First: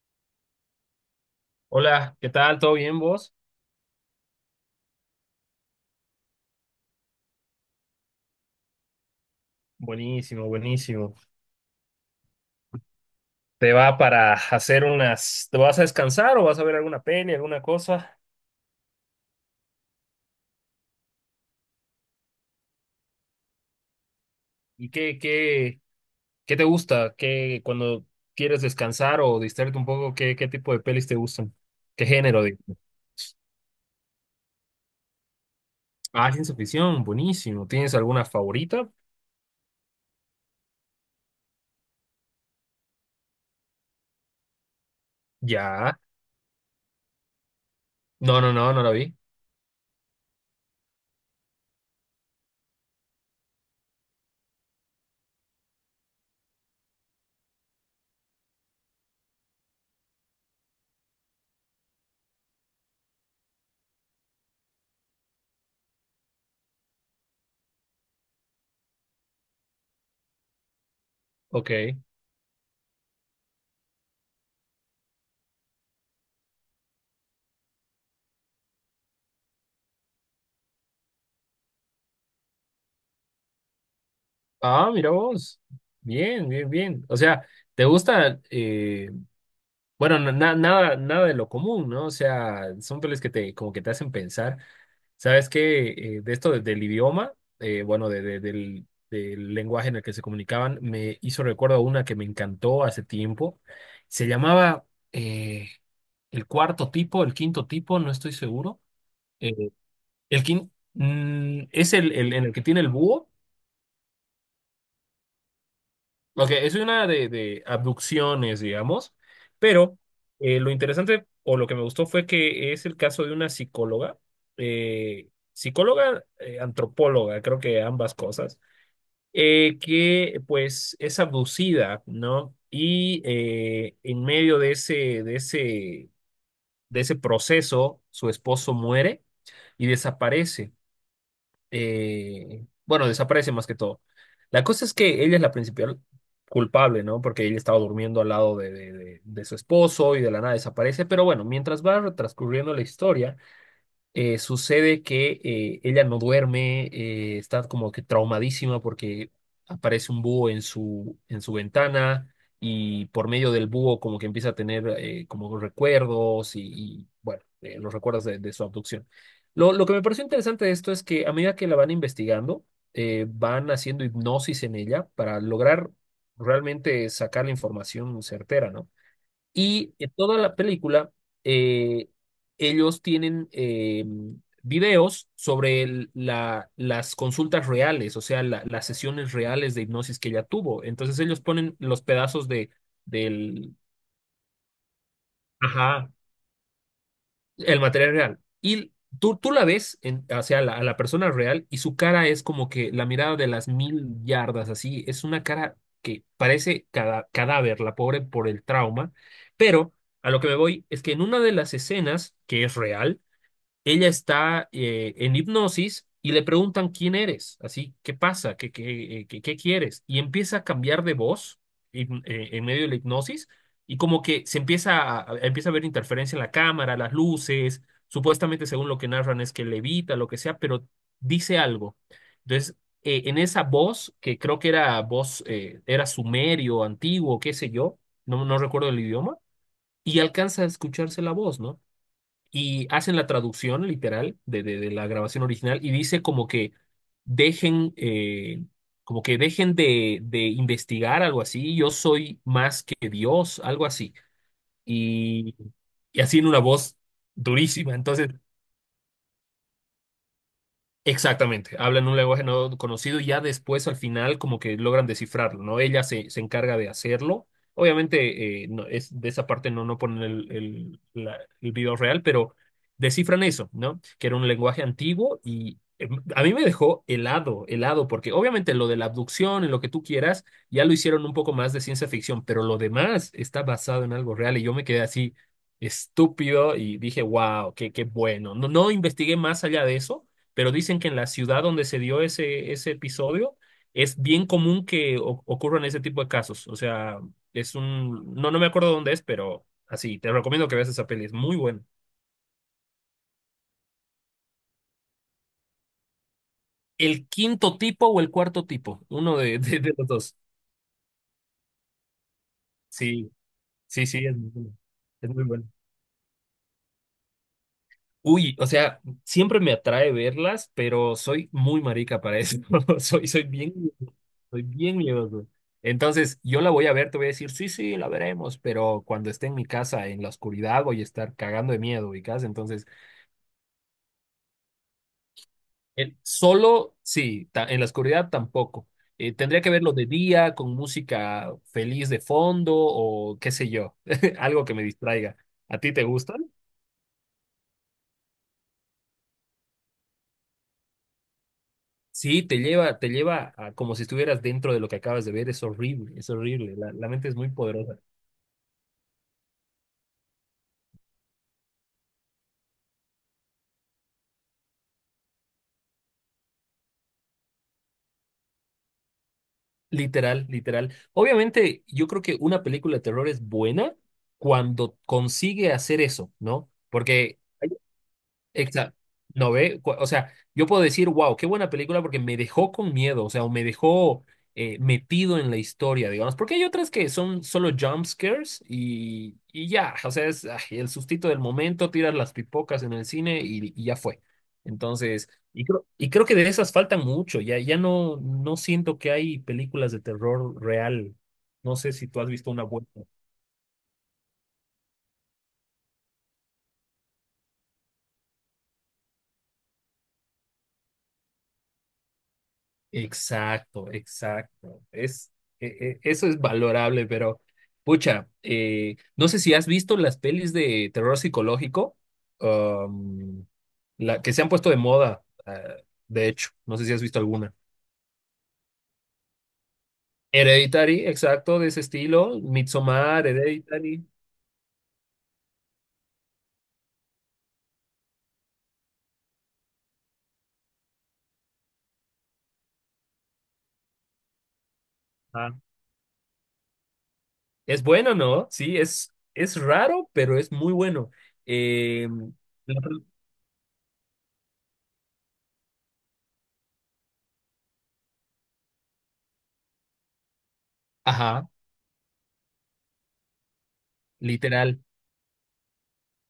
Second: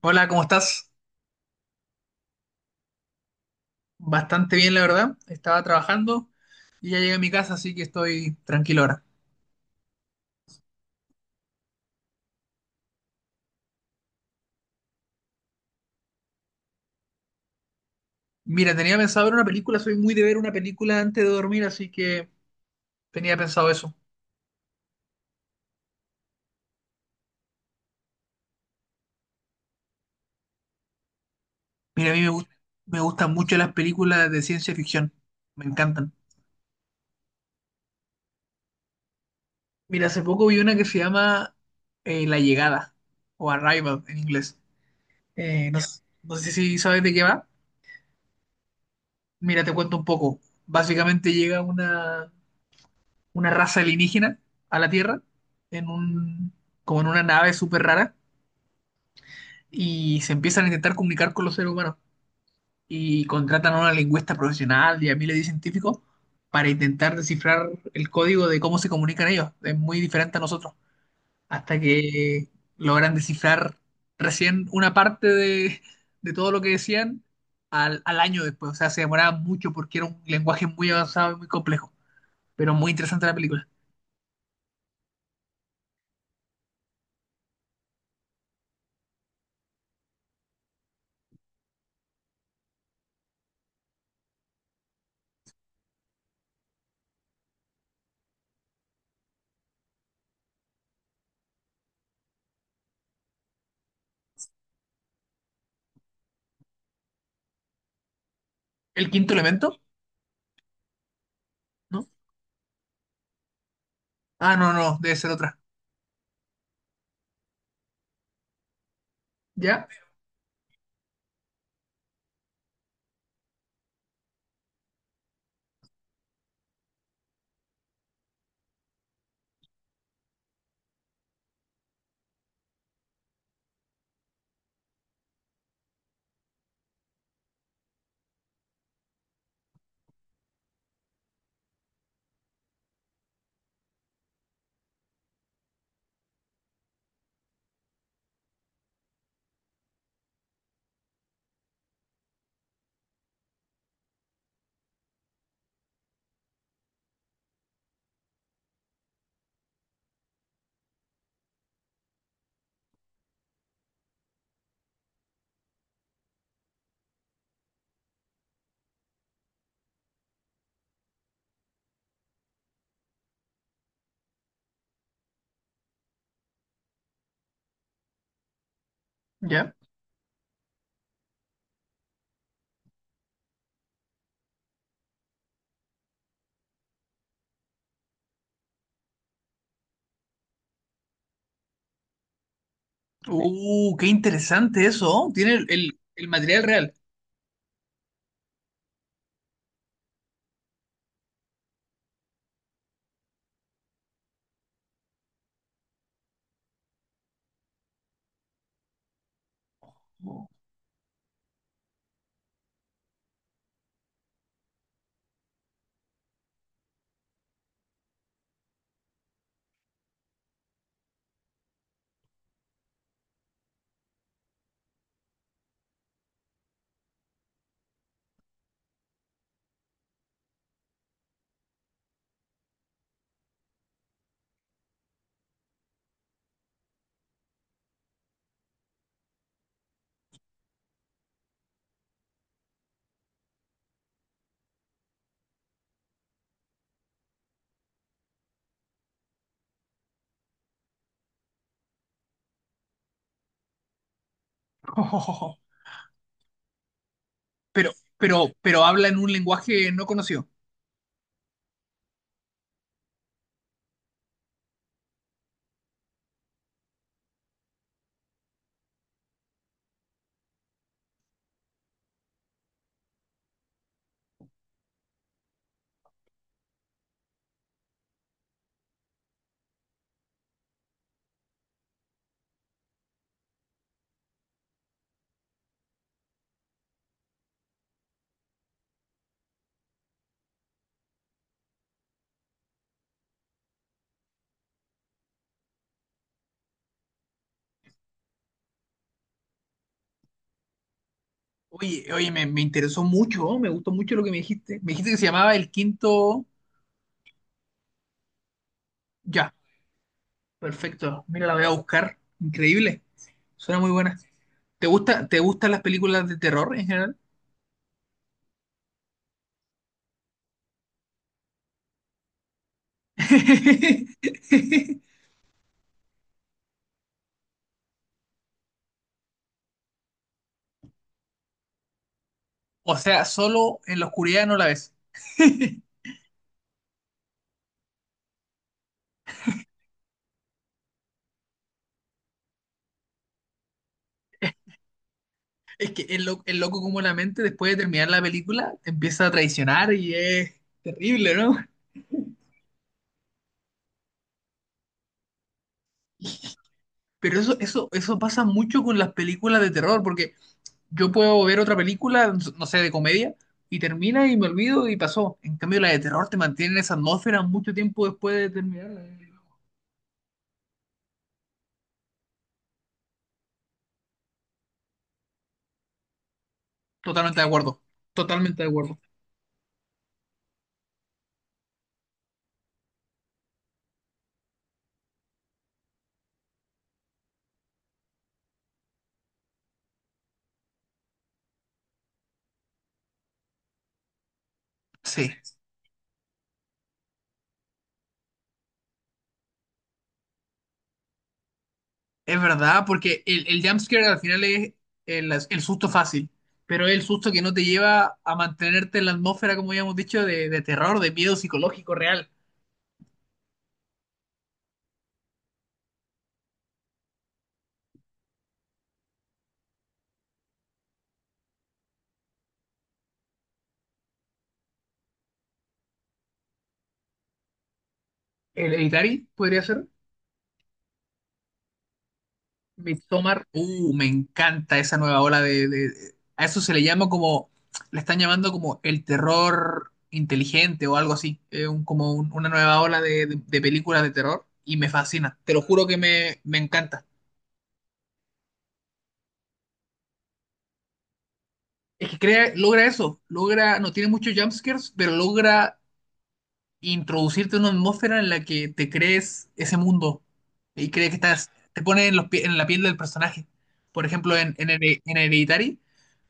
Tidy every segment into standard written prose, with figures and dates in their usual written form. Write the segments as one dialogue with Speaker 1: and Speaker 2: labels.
Speaker 1: Hola, ¿cómo estás?
Speaker 2: Hola, ¿qué tal? ¿Todo bien vos?
Speaker 1: Bastante bien, la verdad. Estaba trabajando y ya llegué a mi casa, así que estoy tranquilo ahora.
Speaker 2: Buenísimo, buenísimo. ¿Te va para hacer unas, te vas a descansar o vas a ver alguna peli, alguna cosa?
Speaker 1: Mira, tenía pensado ver una película, soy muy de ver una película antes de dormir, así que tenía pensado eso.
Speaker 2: ¿Y qué te gusta? ¿Qué, cuando quieres descansar o distraerte un poco, qué tipo de pelis te gustan? ¿Qué
Speaker 1: Mira, a mí me
Speaker 2: género,
Speaker 1: gust-
Speaker 2: digo?
Speaker 1: me gustan mucho las películas de ciencia ficción, me encantan.
Speaker 2: Ah, ciencia ficción, buenísimo. ¿Tienes alguna favorita?
Speaker 1: Mira, hace poco vi una que se llama La Llegada, o Arrival en inglés. No,
Speaker 2: Ya.
Speaker 1: no sé si sabes de qué va.
Speaker 2: No, no, no, no la vi.
Speaker 1: Mira, te cuento un poco. Básicamente llega una raza alienígena a la Tierra, en un, como en una nave súper rara, y se empiezan a intentar comunicar con los seres humanos. Y contratan a una lingüista profesional y a miles de científicos para intentar descifrar el código de cómo se comunican ellos. Es muy diferente a nosotros.
Speaker 2: Ok.
Speaker 1: Hasta que logran descifrar recién una parte de todo lo que decían al año después. O sea, se demoraba mucho porque era un lenguaje muy avanzado y muy complejo. Pero muy interesante la película.
Speaker 2: Ah, mira vos. Bien, bien, bien. O sea, ¿te gusta? Bueno, nada de lo común, ¿no? O sea, son pelis que te, como que te hacen pensar. ¿Sabes qué? De esto del idioma, bueno, del, del lenguaje en el que se comunicaban, me hizo recuerdo a una que me encantó hace tiempo. Se llamaba eh, El Cuarto Tipo, El Quinto Tipo, no estoy seguro.
Speaker 1: El quinto
Speaker 2: Eh,
Speaker 1: elemento.
Speaker 2: es
Speaker 1: ¿No?
Speaker 2: el en el que tiene el búho.
Speaker 1: Ah, no, no, debe ser otra.
Speaker 2: Ok, es una de abducciones, digamos,
Speaker 1: ¿Ya?
Speaker 2: pero lo interesante o lo que me gustó fue que es el caso de una psicóloga, psicóloga, antropóloga, creo que ambas cosas, que pues es abducida, ¿no? Y en medio de ese, de ese, de ese proceso, su esposo muere y desaparece bueno, desaparece más que todo. La cosa es que ella es la principal culpable, ¿no? Porque ella estaba durmiendo al lado de su esposo y de la nada desaparece. Pero bueno, mientras va transcurriendo la historia, sucede que ella no duerme, está como que traumadísima porque aparece un búho en su ventana y por medio del búho como que empieza a tener como recuerdos y, bueno, los recuerdos de su abducción. Lo que me pareció interesante de esto es que a medida que la van investigando, van haciendo hipnosis en ella para lograr realmente sacar la información certera, ¿no?
Speaker 1: ¿Ya?
Speaker 2: Y en toda la película, eh, ellos tienen videos sobre las consultas reales, o sea, las sesiones reales de hipnosis que ella tuvo. Entonces ellos ponen los pedazos del
Speaker 1: Qué interesante eso, ¿oh? Tiene
Speaker 2: ajá.
Speaker 1: el material real.
Speaker 2: El material real. Y tú la ves en, hacia la, a la persona real y su cara es como que la mirada de las mil yardas, así. Es una cara que parece cadáver, la pobre por el trauma. Pero a lo que me voy es que en una de las escenas, que es real, ella está en hipnosis y le preguntan quién eres, así, ¿qué pasa? ¿Qué, qué quieres? Y empieza a cambiar de voz en medio de la hipnosis y como que se empieza a empieza a ver interferencia en la cámara, las luces, supuestamente según lo que narran es que levita, lo que sea, pero dice algo. Entonces, en esa voz, que creo que era voz, era sumerio, antiguo, qué sé yo, no, no recuerdo el idioma, y alcanza a escucharse la voz, ¿no? Y hacen la traducción literal de la grabación original y dice dejen, eh, como que dejen de investigar algo así, yo soy más que Dios, algo así.
Speaker 1: Oh, oh, oh, oh.
Speaker 2: Y, y así en una voz
Speaker 1: Pero,
Speaker 2: durísima. Entonces,
Speaker 1: pero habla en un lenguaje no conocido.
Speaker 2: exactamente, hablan un lenguaje no conocido y ya después al final como que logran descifrarlo, ¿no? Ella se, se encarga de hacerlo. Obviamente no, es, de esa parte no, no ponen el video real, pero descifran eso, ¿no? Que era un lenguaje antiguo y a mí me dejó helado, helado, porque obviamente lo de la abducción y lo que tú quieras ya lo hicieron un poco más de ciencia ficción, pero lo demás está basado en algo real y yo me quedé así estúpido y dije, wow, qué, qué bueno. No, no investigué más allá de eso pero dicen que en la ciudad donde se dio ese, ese episodio es bien común que ocurran ese tipo de casos. O sea, es un, no, no me acuerdo dónde es, pero así, te recomiendo que veas esa peli, es muy buena.
Speaker 1: Oye, oye, me interesó mucho, ¿oh? Me gustó mucho lo que me dijiste. Me dijiste que se llamaba El Quinto...
Speaker 2: ¿El quinto tipo o el cuarto tipo? Uno
Speaker 1: Ya,
Speaker 2: de, de los dos.
Speaker 1: perfecto. Mira, la voy a buscar. Increíble.
Speaker 2: Sí,
Speaker 1: Suena muy
Speaker 2: sí,
Speaker 1: buena.
Speaker 2: sí, es muy bueno.
Speaker 1: ¿Te gusta,
Speaker 2: Es
Speaker 1: te
Speaker 2: muy bueno.
Speaker 1: gustan las películas de terror en general?
Speaker 2: Uy, o sea, siempre me atrae verlas, pero soy muy marica para eso. Soy, soy bien miedoso. Entonces, yo la voy a ver, te voy a decir, sí, sí, la veremos, pero cuando esté en mi casa, en la oscuridad, voy a estar cagando de miedo, ubicás. Entonces,
Speaker 1: O sea, solo en la oscuridad no la ves.
Speaker 2: solo, sí, en la oscuridad tampoco. Tendría que verlo de día, con música feliz de fondo o qué sé yo, algo que me distraiga. ¿A
Speaker 1: Es
Speaker 2: ti
Speaker 1: que
Speaker 2: te gusta?
Speaker 1: el loco como la mente después de terminar la película te empieza a traicionar y es terrible, ¿no?
Speaker 2: Sí, te lleva a como si estuvieras dentro de lo que acabas de ver. Es horrible, es horrible. La mente es
Speaker 1: Pero
Speaker 2: muy poderosa.
Speaker 1: eso pasa mucho con las películas de terror, porque yo puedo ver otra película, no sé, de comedia, y termina y me olvido y pasó. En cambio, la de terror te mantiene en esa atmósfera mucho tiempo después de terminarla.
Speaker 2: Literal, literal. Obviamente, yo creo que una película de terror es buena cuando consigue hacer eso, ¿no?
Speaker 1: Totalmente
Speaker 2: Porque
Speaker 1: de acuerdo, totalmente de
Speaker 2: exacto.
Speaker 1: acuerdo.
Speaker 2: No ve, o sea, yo puedo decir, wow, qué buena película porque me dejó con miedo, o sea, o me dejó metido en la historia, digamos, porque hay otras que son solo jump scares y ya, o sea, es ay, el sustito del momento, tiras las pipocas en el cine y ya fue. Entonces,
Speaker 1: Sí.
Speaker 2: y creo que de esas faltan mucho, ya, ya no, no siento que hay películas de terror real. No sé si tú has
Speaker 1: Es
Speaker 2: visto una
Speaker 1: verdad,
Speaker 2: buena.
Speaker 1: porque el jumpscare al final es el susto fácil, pero es el susto que no te lleva a mantenerte en la atmósfera, como ya hemos dicho, de terror, de miedo psicológico real.
Speaker 2: Exacto, exacto. Es, eso es valorable, pero pucha, no sé si has visto las pelis de terror psicológico, um, la, que se han puesto de moda, de hecho, no sé si has visto alguna.
Speaker 1: El Hereditary podría ser.
Speaker 2: Hereditary, exacto, de ese estilo, Midsommar,
Speaker 1: Midsommar. Me
Speaker 2: Hereditary.
Speaker 1: encanta esa nueva ola A eso se le llama como. Le están llamando como el terror inteligente o algo así. Como una nueva ola de películas de terror. Y me fascina.
Speaker 2: Ah.
Speaker 1: Te lo juro que me encanta.
Speaker 2: Es bueno, ¿no? Sí, es raro, pero es muy bueno. Eh,
Speaker 1: Es que crea,
Speaker 2: la-
Speaker 1: logra eso, logra, no tiene muchos jumpscares, pero logra introducirte en una atmósfera en la que te crees ese mundo y crees que
Speaker 2: ajá,
Speaker 1: estás, te pone en la piel del personaje. Por ejemplo,
Speaker 2: literal.
Speaker 1: En Hereditary,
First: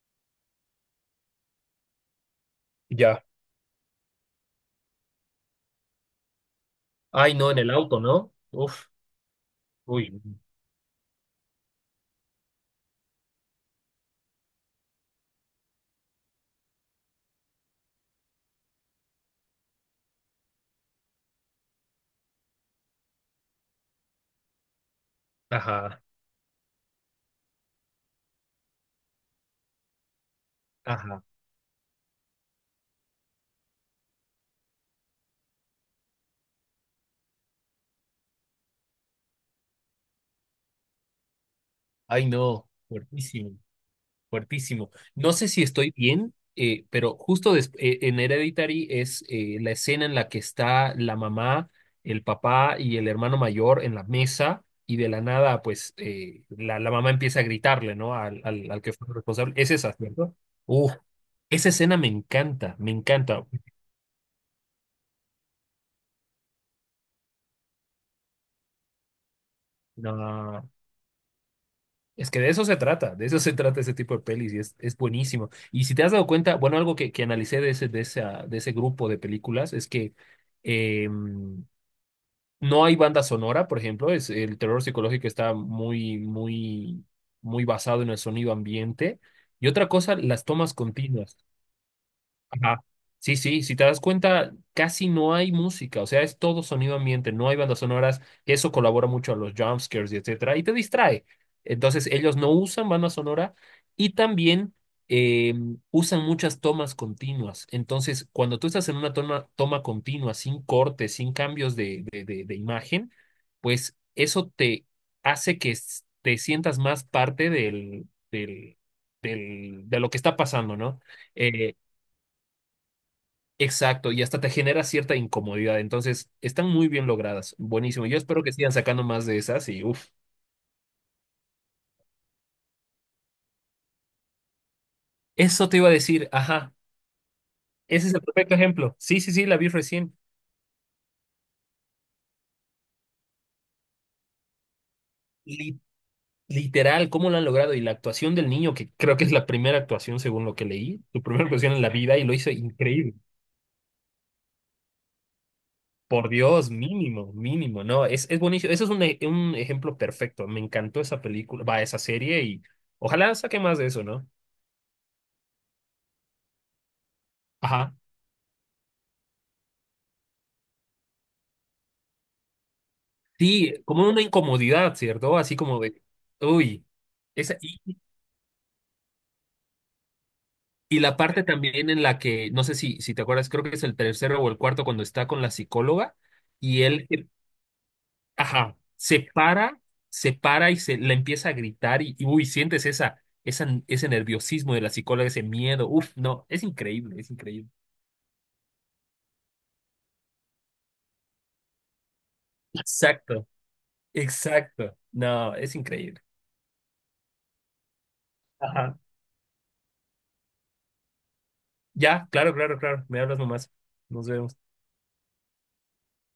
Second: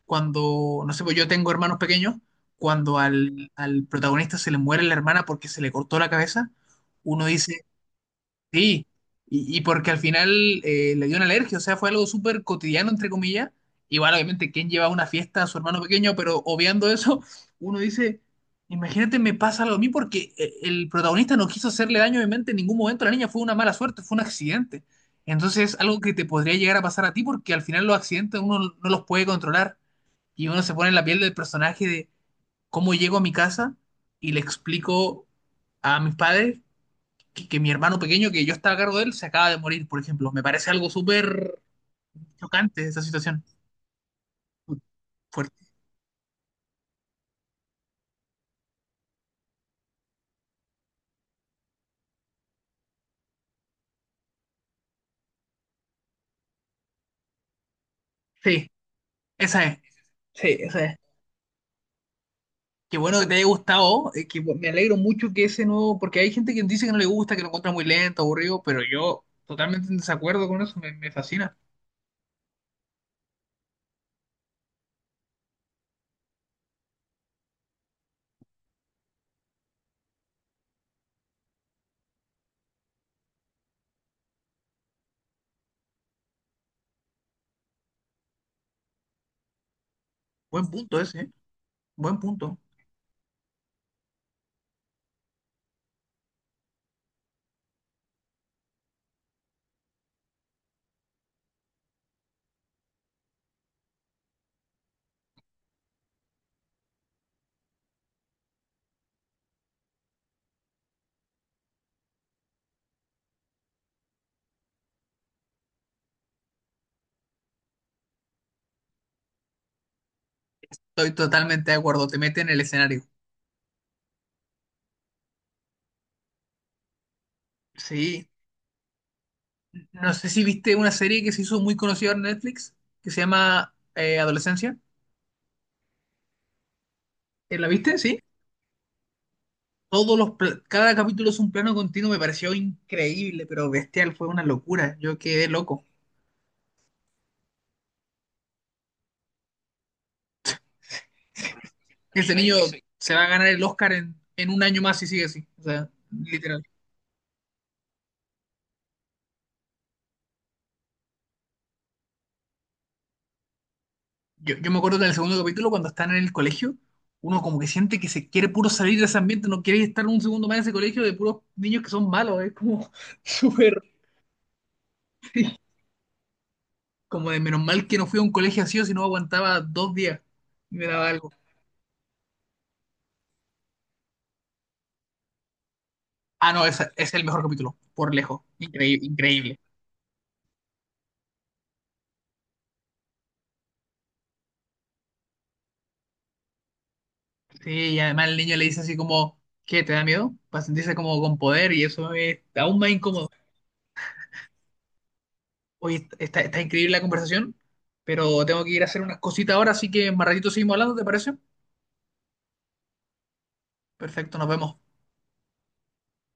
Speaker 1: cuando, no sé, pues yo tengo hermanos pequeños, cuando
Speaker 2: Ya.
Speaker 1: al protagonista se le muere la hermana porque se le cortó la cabeza, uno
Speaker 2: Ay, no, en
Speaker 1: dice,
Speaker 2: el auto, ¿no?
Speaker 1: sí,
Speaker 2: Uf,
Speaker 1: y porque al
Speaker 2: uy.
Speaker 1: final le dio una alergia, o sea, fue algo súper cotidiano, entre comillas. Igual, obviamente, ¿quién lleva a una fiesta a su hermano pequeño? Pero obviando eso, uno dice, imagínate, me pasa algo a mí porque el protagonista no quiso hacerle daño, obviamente, en ningún momento a la niña, fue una mala suerte, fue un accidente. Entonces, es algo
Speaker 2: Ajá,
Speaker 1: que te podría llegar a pasar a ti porque al final los accidentes uno no los puede controlar y uno se pone en la piel
Speaker 2: ajá.
Speaker 1: del personaje de cómo llego a mi casa y le explico a mis padres que mi hermano pequeño, que yo estaba a cargo de él, se acaba de morir, por ejemplo. Me parece algo súper
Speaker 2: Ay, no,
Speaker 1: chocante esa situación.
Speaker 2: fuertísimo, fuertísimo. No sé si
Speaker 1: Fuerte.
Speaker 2: estoy bien, pero justo en Hereditary es la escena en la que está la mamá, el papá y el hermano mayor en la mesa y de la nada, pues la mamá empieza a gritarle, ¿no?
Speaker 1: Sí,
Speaker 2: Al que fue responsable.
Speaker 1: esa
Speaker 2: Es
Speaker 1: es.
Speaker 2: esa, ¿cierto?
Speaker 1: Sí, esa
Speaker 2: Uf,
Speaker 1: es.
Speaker 2: esa escena me encanta, me
Speaker 1: Qué bueno que te haya
Speaker 2: encanta.
Speaker 1: gustado, que me alegro mucho que ese nuevo, porque hay gente que dice que no le gusta, que lo encuentra muy lento, aburrido, pero yo totalmente en desacuerdo con
Speaker 2: No.
Speaker 1: eso, me fascina.
Speaker 2: Es que de eso se trata, de eso se trata ese tipo de pelis y es buenísimo. Y si te has dado cuenta, bueno, algo que analicé de ese, de ese grupo de películas es que eh, no hay banda sonora, por ejemplo, es, el terror psicológico está muy, muy, muy basado en el sonido ambiente. Y otra cosa, las
Speaker 1: Buen
Speaker 2: tomas
Speaker 1: punto ese, eh.
Speaker 2: continuas.
Speaker 1: Buen punto.
Speaker 2: Ajá. Sí, sí, si te das cuenta, casi no hay música, o sea, es todo sonido ambiente, no hay bandas sonoras, y eso colabora mucho a los jumpscares y etcétera, y te distrae. Entonces, ellos no usan banda sonora y también eh, usan muchas tomas continuas. Entonces, cuando tú estás en una toma continua, sin cortes, sin cambios de imagen, pues eso te hace que te sientas más parte del, de lo que está pasando, ¿no?
Speaker 1: Estoy totalmente
Speaker 2: Eh,
Speaker 1: de acuerdo, te mete en el escenario.
Speaker 2: Exacto, y hasta te genera cierta incomodidad. Entonces, están muy bien logradas. Buenísimo. Yo
Speaker 1: Sí,
Speaker 2: espero que sigan sacando más de esas y uff.
Speaker 1: no sé si viste una serie que se hizo muy conocida en Netflix, que se llama Adolescencia.
Speaker 2: Eso te iba a decir, ajá.
Speaker 1: ¿La viste?
Speaker 2: Ese es
Speaker 1: Sí.
Speaker 2: el perfecto ejemplo. Sí, sí, sí, la vi recién.
Speaker 1: todos los pla- cada capítulo es un plano continuo, me pareció increíble, pero bestial, fue una locura. Yo quedé
Speaker 2: Li-
Speaker 1: loco.
Speaker 2: literal, cómo lo han logrado. Y la actuación del niño, que creo que es la primera actuación según lo que leí, su primera actuación en la vida y lo
Speaker 1: Ese
Speaker 2: hizo
Speaker 1: niño que se
Speaker 2: increíble.
Speaker 1: va a ganar el Oscar en un año más si sigue así. O sea,
Speaker 2: Por
Speaker 1: literal.
Speaker 2: Dios, mínimo, mínimo. No, es buenísimo. Eso es un, un ejemplo perfecto. Me encantó esa película, va, esa serie y ojalá saque más de eso, ¿no?
Speaker 1: Yo me acuerdo del segundo capítulo cuando están en el colegio, uno como que
Speaker 2: Ajá.
Speaker 1: siente que se quiere puro salir de ese ambiente, no quiere estar un segundo más en ese colegio de puros niños que son malos, es como
Speaker 2: Sí,
Speaker 1: súper
Speaker 2: como una incomodidad, ¿cierto? Así como de, uy,
Speaker 1: como de
Speaker 2: esa,
Speaker 1: menos mal que no fui a un colegio así o si no aguantaba dos días y me
Speaker 2: y
Speaker 1: daba
Speaker 2: la
Speaker 1: algo.
Speaker 2: parte también en la que, no sé si, si te acuerdas, creo que es el tercero o el cuarto cuando está con la psicóloga
Speaker 1: Ah, no,
Speaker 2: y
Speaker 1: ese
Speaker 2: él,
Speaker 1: es el mejor capítulo, por lejos.
Speaker 2: ajá,
Speaker 1: Increíble,
Speaker 2: se
Speaker 1: increíble.
Speaker 2: para, se para y se le empieza a gritar y, uy, sientes esa, esa, ese nerviosismo de la psicóloga, ese miedo, uf, no, es increíble, es
Speaker 1: Sí,
Speaker 2: increíble.
Speaker 1: y además el niño le dice así como, ¿qué? ¿Te da miedo? Para sentirse como con poder y eso es aún más incómodo.
Speaker 2: Exacto, exacto, no, es
Speaker 1: Oye,
Speaker 2: increíble.
Speaker 1: está increíble la conversación, pero tengo que ir a
Speaker 2: Ajá.
Speaker 1: hacer unas cositas ahora, así que más ratito seguimos hablando, ¿te parece?
Speaker 2: Ya, claro, claro, claro, me hablas nomás, nos
Speaker 1: Perfecto, nos
Speaker 2: vemos.
Speaker 1: vemos.